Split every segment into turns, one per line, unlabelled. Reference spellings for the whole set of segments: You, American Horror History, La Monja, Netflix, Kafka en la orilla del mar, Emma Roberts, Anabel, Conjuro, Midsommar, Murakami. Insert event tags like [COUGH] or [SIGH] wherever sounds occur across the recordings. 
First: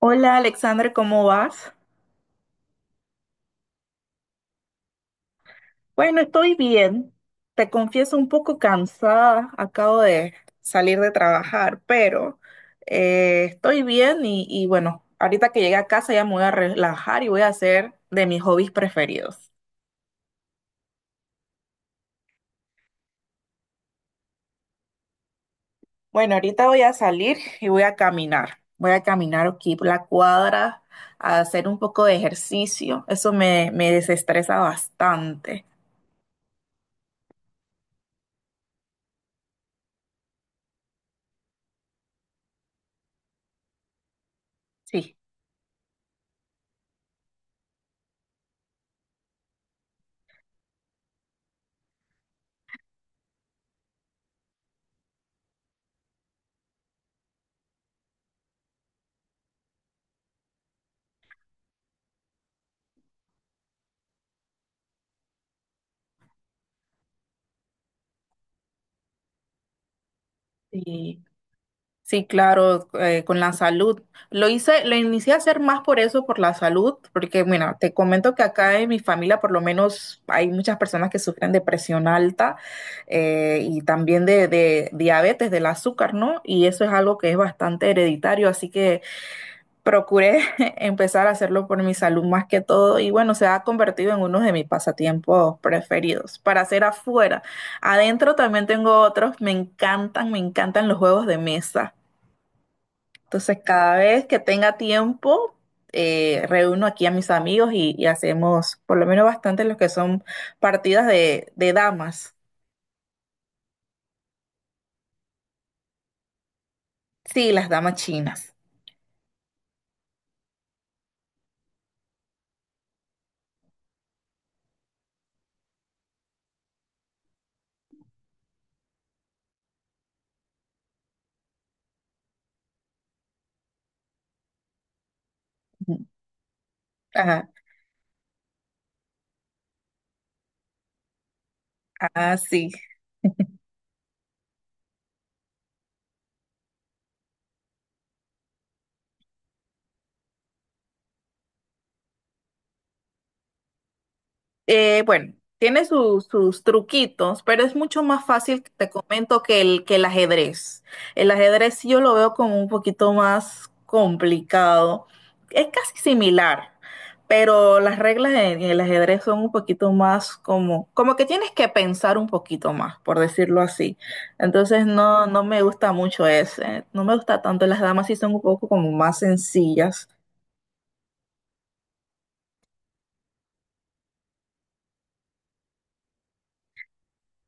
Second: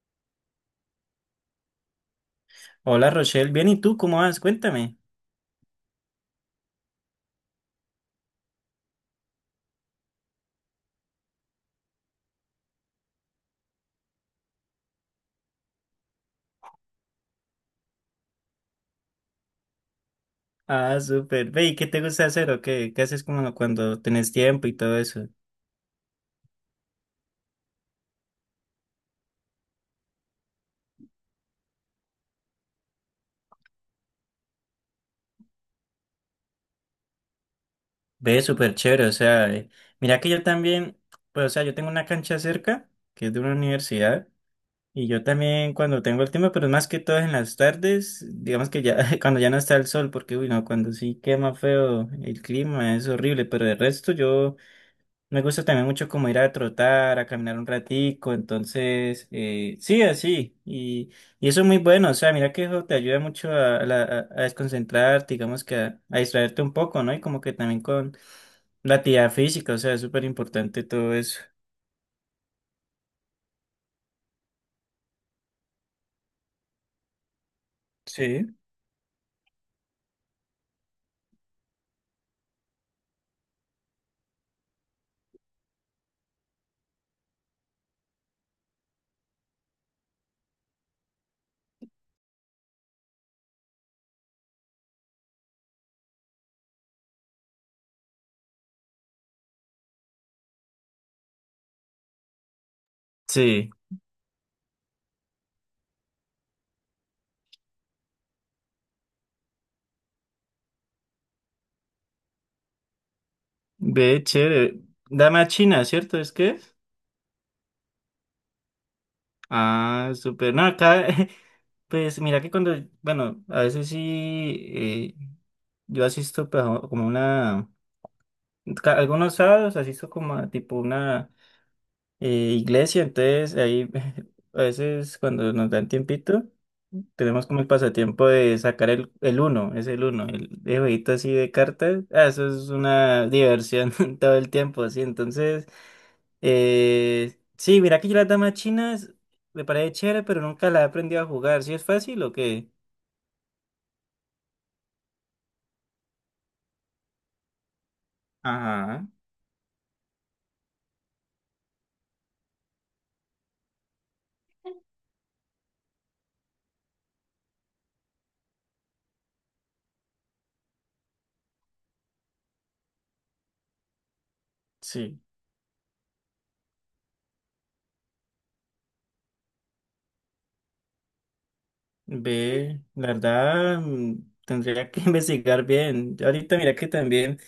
Hola Alexandra, ¿cómo vas?
Hola Rochelle, bien, ¿y tú cómo vas? Cuéntame.
Bueno, estoy bien. Te confieso un poco cansada. Acabo de salir de trabajar, pero estoy bien y bueno, ahorita que llegue a casa ya me voy a relajar y voy a hacer de mis hobbies preferidos.
Ah, súper. Ve, ¿y qué te gusta hacer o qué? ¿Qué haces como cuando tenés tiempo y todo eso?
Bueno, ahorita voy a salir y voy a caminar. Voy a caminar aquí por la cuadra a hacer un poco de ejercicio. Eso me desestresa bastante.
Ve, súper chévere, o sea, mira que yo también, pues, o sea, yo tengo una cancha cerca, que es de una universidad, y
Sí.
yo también cuando tengo el tiempo, pero es más que todo en las tardes, digamos que ya, [LAUGHS] cuando ya no está el sol, porque, uy, no, cuando sí quema feo el clima, es horrible, pero de resto yo... Me gusta también mucho como ir a trotar, a caminar un ratico, entonces, sí, así, y eso es muy bueno, o sea, mira que eso te ayuda mucho a desconcentrarte, digamos que a distraerte un poco, ¿no? Y como que también con la actividad física, o sea, es súper importante todo
Sí.
eso.
Sí, claro, con la salud. Lo hice, lo inicié a hacer más por eso, por la salud, porque, mira, te comento que
Sí.
acá en mi familia por lo menos hay muchas personas que sufren de presión alta y también de diabetes, del azúcar, ¿no? Y eso es algo que es bastante hereditario, así que procuré [LAUGHS] empezar a hacerlo por mi salud más que todo y bueno, se ha convertido en uno de mis pasatiempos preferidos para hacer afuera. Adentro también tengo otros, me encantan los juegos de mesa. Entonces,
Sí,
cada vez que tenga tiempo, reúno aquí a mis amigos y hacemos por lo menos bastante los que son partidas de damas.
ve, chévere. Dame a China, ¿cierto? ¿Es que? ¿Es?
Sí, las damas chinas.
Ah, súper. No, acá, [LAUGHS] pues mira que cuando, bueno, a veces sí, eh, yo asisto pues, como una... algunos sábados asisto como a tipo una eh, iglesia, entonces ahí [LAUGHS] a veces cuando nos dan tiempito, tenemos
Ajá,
como el pasatiempo de sacar el uno, es el uno, el jueguito así de cartas, ah,
ah,
eso es
sí.
una diversión [LAUGHS] todo el tiempo, sí, entonces... Sí, mira que yo las damas chinas me parece chévere, pero nunca la he aprendido a jugar. ¿Sí es fácil o qué?
Bueno, tiene sus truquitos, pero es mucho más fácil, te
Ajá,
comento, que que el ajedrez. El ajedrez sí yo lo veo como un poquito más complicado. Es casi similar, pero las reglas en el ajedrez son un poquito más como, como que tienes que pensar un poquito más, por decirlo así. Entonces
sí.
no, no me gusta mucho ese. No me gusta tanto. Las damas sí son un poco como más sencillas.
Ve, la verdad, tendría que [LAUGHS] investigar bien. Yo ahorita mira que también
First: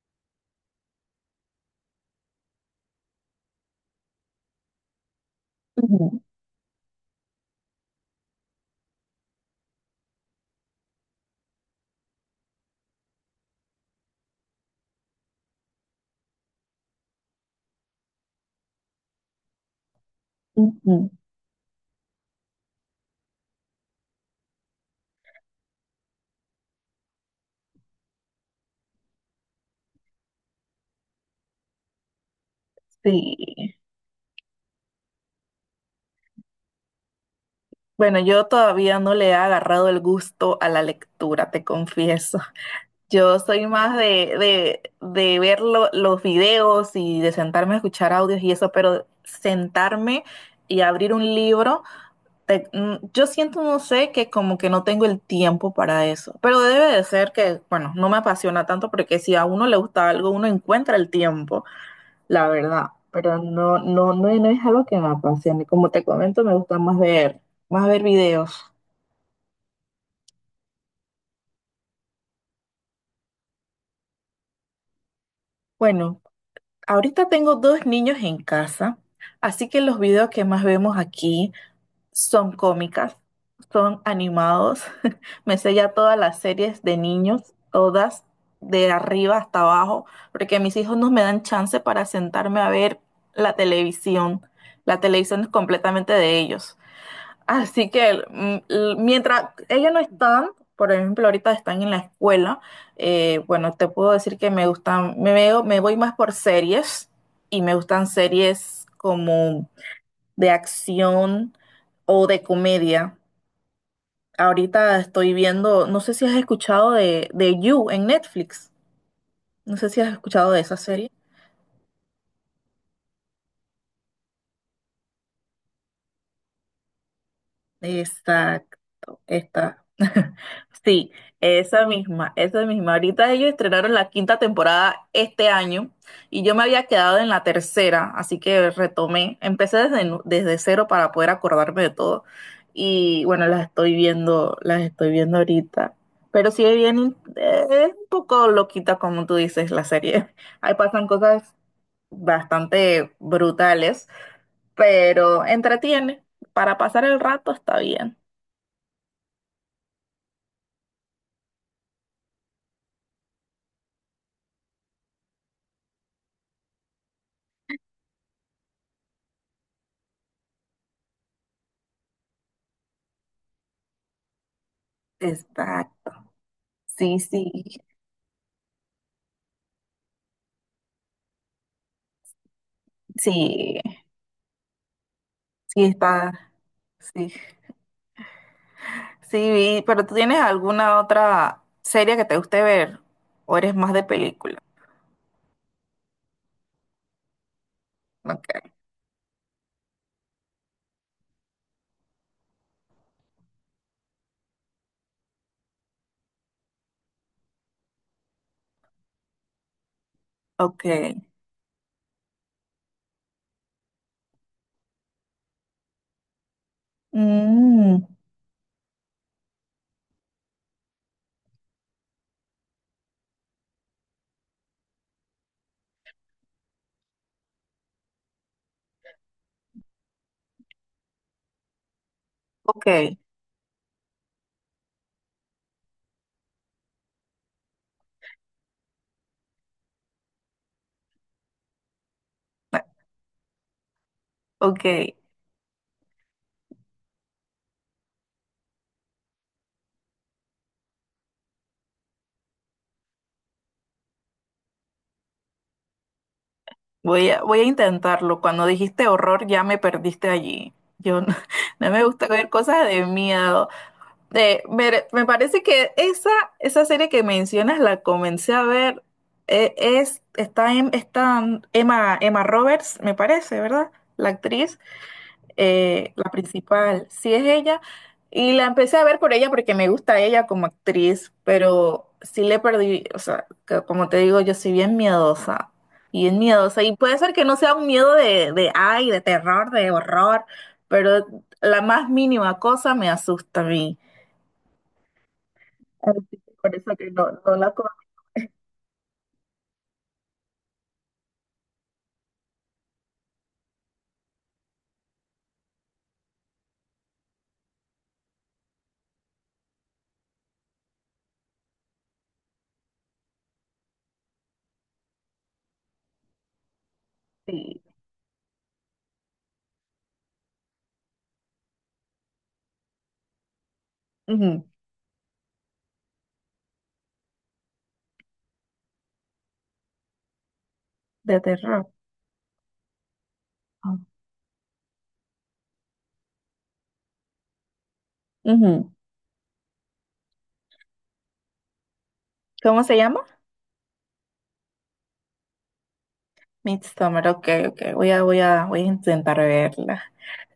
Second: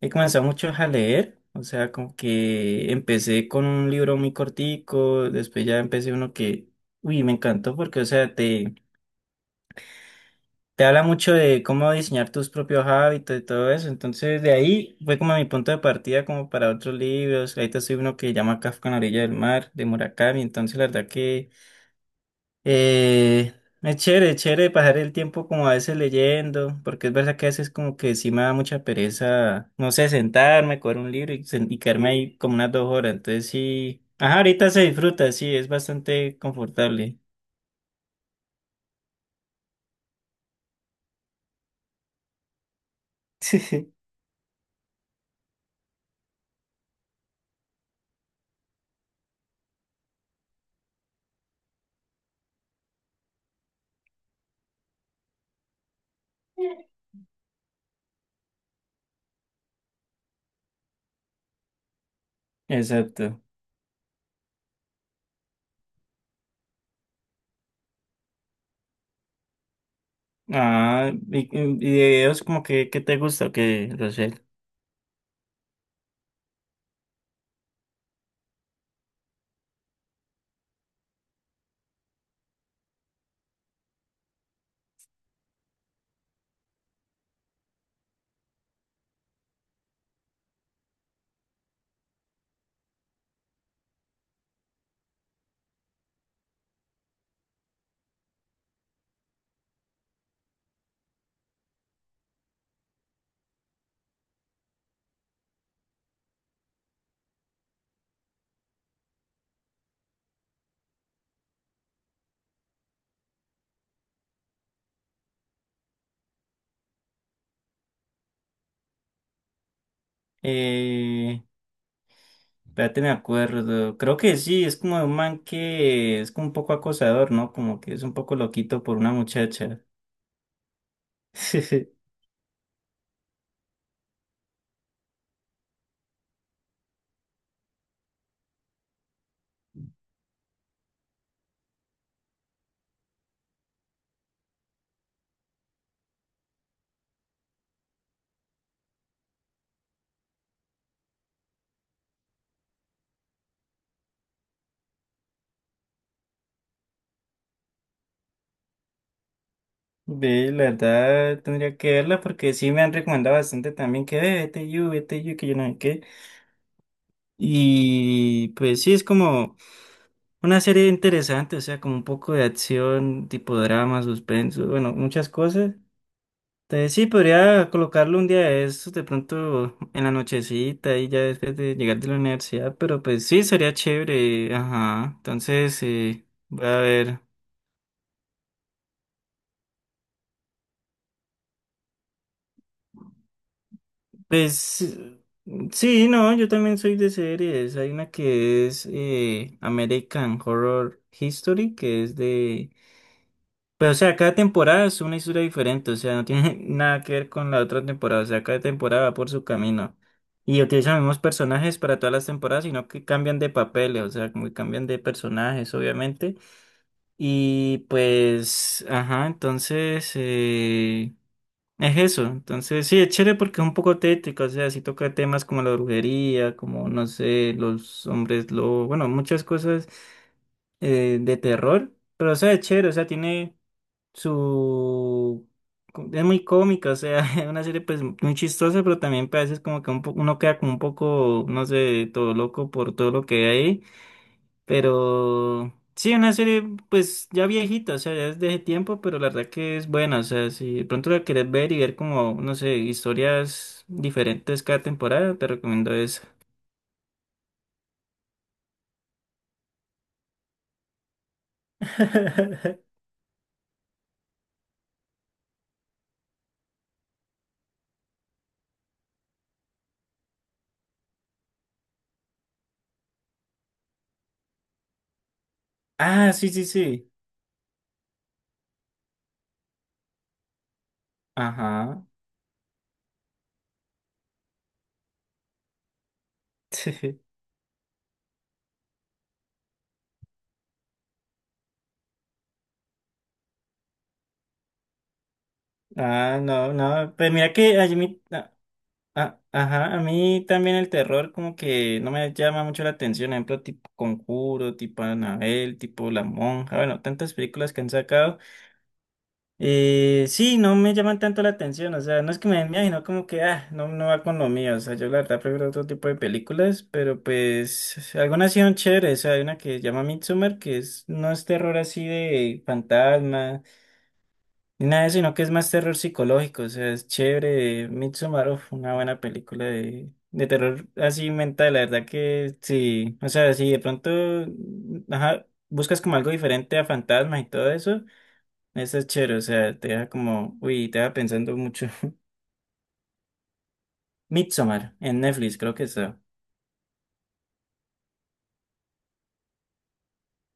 he comenzado mucho a leer, o sea, como que empecé con un libro muy cortico, después ya empecé
Ujú,
uno que, uy, me encantó porque, o sea, te habla mucho de cómo diseñar tus propios hábitos y todo eso. Entonces, de ahí fue como mi punto de partida como para otros libros. Ahorita estoy uno que llama Kafka en la orilla del mar, de Murakami. Entonces, la verdad
ujú.
que... Eh, es chévere, es chévere pasar el tiempo como a veces leyendo, porque es verdad que a veces como que sí me da mucha pereza, no sé, sentarme, coger un libro y quedarme ahí como unas 2 horas. Entonces
Sí.
sí, ajá, ahorita se disfruta, sí, es bastante confortable.
Bueno, yo todavía no le he agarrado el gusto a la lectura, te confieso. Yo soy más
[LAUGHS]
de ver los videos y de sentarme a escuchar audios y eso, pero sentarme y abrir un libro, yo siento, no sé, que como que no tengo el tiempo para eso. Pero debe de ser que, bueno, no me apasiona tanto porque si a uno le gusta algo, uno encuentra el tiempo, la verdad. Pero
Exacto.
no, no, no, no es algo que me apasione. Como te comento, me gusta más ver videos.
Ah, y de videos como que, ¿qué te gusta o qué, Rosel?
Bueno, ahorita tengo dos niños en casa, así que los videos que más vemos aquí son cómicas, son animados. [LAUGHS] Me sé ya todas las series de niños, todas, de arriba hasta abajo, porque mis hijos no me dan chance para sentarme a ver la televisión. La televisión es completamente de ellos. Así que mientras ellos no están, por ejemplo, ahorita están en la escuela, bueno, te puedo decir que me gustan, me veo, me voy más por series y me gustan series como de acción o de comedia. Ahorita estoy viendo, no sé si has escuchado de You en Netflix, no sé si has escuchado de esa serie.
Eh, espérate, me acuerdo. Creo que sí, es como de un man que es como un poco acosador, ¿no? Como que es un poco loquito por una
Exacto,
muchacha.
esta. [LAUGHS] Sí, esa
[LAUGHS]
misma, esa misma. Ahorita ellos estrenaron la quinta temporada este año y yo me había quedado en la tercera, así que retomé, empecé desde, desde cero para poder acordarme de todo. Y bueno, las estoy viendo ahorita. Pero sí es bien, es un poco loquita como tú dices la serie. [LAUGHS] Ahí pasan cosas bastante brutales, pero entretiene. Para pasar el rato está bien.
Ve, la verdad tendría que verla porque sí me han recomendado bastante también que ve, vete you, que yo no sé qué. Y pues sí, es como una serie interesante, o sea, como un poco de acción, tipo drama, suspenso, bueno, muchas cosas.
Está,
Entonces sí,
sí, sí,
podría colocarlo un día de estos, de pronto en la nochecita y ya después de llegar de la universidad, pero pues sí, sería
sí,
chévere, ajá. Entonces,
sí está,
voy a ver.
sí, sí, vi, pero ¿tú tienes alguna otra serie que te guste ver? ¿O eres más de película?
Pues sí, no, yo también soy de series. Hay una que
Ok,
es American Horror History, que es de... Pero o sea, cada temporada es una historia diferente, o sea, no tiene [LAUGHS] nada que ver con la otra temporada, o sea, cada temporada va por su camino. Y
ok,
utilizan los mismos personajes para todas las temporadas, sino que cambian de papeles, o sea, como que cambian de personajes, obviamente. Y
mm,
pues, ajá, entonces... es eso, entonces sí, es chévere porque es un poco tétrico, o sea, sí toca temas como la brujería, como no sé, los hombres lobo, bueno, muchas cosas de terror, pero o sea, es
ok,
chévere, o sea, tiene su... Es muy cómica, o sea, [LAUGHS] es una serie pues muy chistosa, pero también pues, a veces como que uno queda como un poco, no sé, todo loco
ah,
por todo lo que hay,
ok,
pero sí, una serie pues ya viejita, o sea, ya es de ese tiempo, pero la verdad que es buena, o sea, si de pronto la querés ver y ver como, no sé, historias diferentes cada temporada, te recomiendo esa.
voy a, voy a intentarlo. Cuando dijiste horror ya me perdiste allí. Yo no, [LAUGHS] no me gusta ver
[LAUGHS]
cosas de miedo. Me parece que esa serie que mencionas la comencé a ver. Está Emma, Emma Roberts, me parece, ¿verdad? La actriz, la
Ah, sí, sí,
principal,
sí.
sí es ella. Y la empecé a ver por ella porque me gusta ella como actriz,
Ajá.
pero sí le perdí, o sea, que como te digo, yo soy bien miedosa, bien miedosa. Y puede
[LAUGHS]
ser que no sea un miedo de ay, de terror, de horror, pero la más mínima cosa me asusta a mí. Así
Ah,
que
no,
por eso que
no.
no,
Pues mira
no la
que a mí, ajá, a mí también el terror como que no me llama mucho la atención. Por ejemplo, tipo Conjuro, tipo Anabel tipo La Monja. Bueno, tantas películas que han sacado. Sí, no me llaman tanto la atención, o sea, no es que me den miedo, sino como que, ah, no, no va con lo mío, o sea, yo la verdad prefiero otro tipo de películas, pero
conocí.
pues algunas sí son chéveres, o sea, hay una que se llama Midsommar, no es terror así de fantasma,
Ujú.
ni nada de eso, sino que es más terror psicológico, o sea, es chévere, Midsommar, uf, una buena película de terror así
De
mental, la
terror.
verdad que sí, o sea, si de
Ah.
pronto, ajá, buscas como algo diferente a fantasmas y todo eso.
Ujú.
Esa es chévere, o sea, te deja como, uy, te deja pensando mucho. [LAUGHS]
¿Cómo se llama?
Midsommar, en Netflix, creo que está.
Midsommar, ok, ok, voy a, voy a, voy a intentar verla.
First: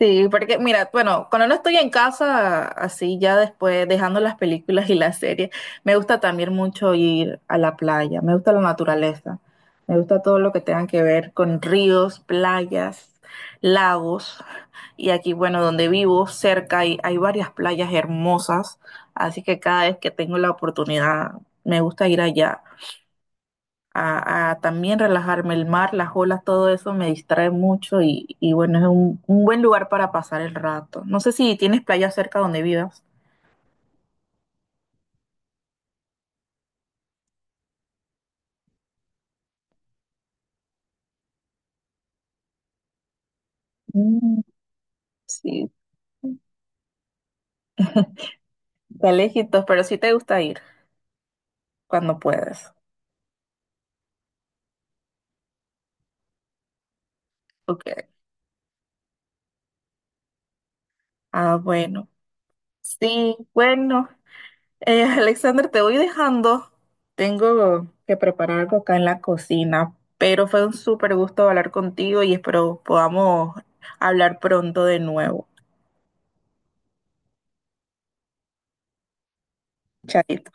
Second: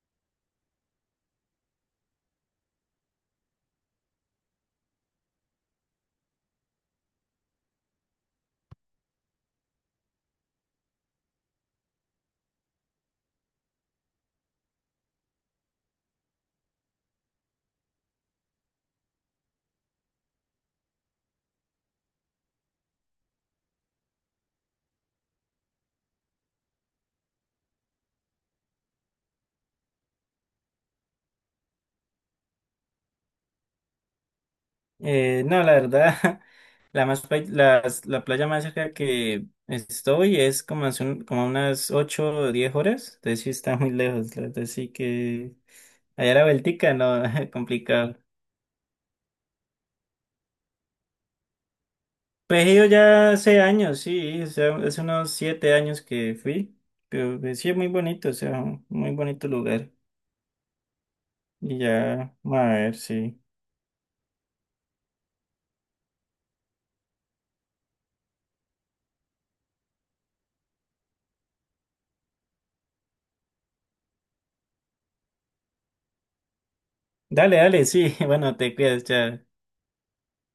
Sí, porque mira, bueno, cuando no estoy en casa, así ya después dejando las películas y las series, me gusta también mucho ir a la playa, me gusta la naturaleza, me gusta todo lo que tenga que ver con ríos, playas, lagos, y aquí, bueno, donde vivo, cerca hay, hay varias playas hermosas, así que cada vez que tengo la oportunidad, me gusta ir allá a también relajarme. El mar, las olas, todo eso me distrae mucho y bueno, es un buen lugar para pasar el rato. No sé si tienes playa cerca donde vivas.
No, la verdad, [LAUGHS] la playa más cerca que estoy es como, como unas 8, o 10 horas, entonces sí está muy lejos,
Mm,
la verdad, sí que
sí,
allá la vueltica, no, [LAUGHS] complicado.
[LAUGHS] está lejitos, pero sí te gusta ir cuando puedes.
Pues he ido ya hace años, sí, o sea, hace unos 7 años que fui, pero pues, sí es
Ok.
muy bonito, o sea, un muy bonito lugar.
Ah,
Y
bueno.
ya, a ver,
Sí,
sí.
bueno. [LAUGHS] Alexander, te voy dejando. Tengo que preparar algo acá en la cocina, pero fue un súper gusto hablar contigo y espero podamos hablar pronto de nuevo.
Dale, dale, sí, [LAUGHS] bueno, te cuidas, chao.
Chaito.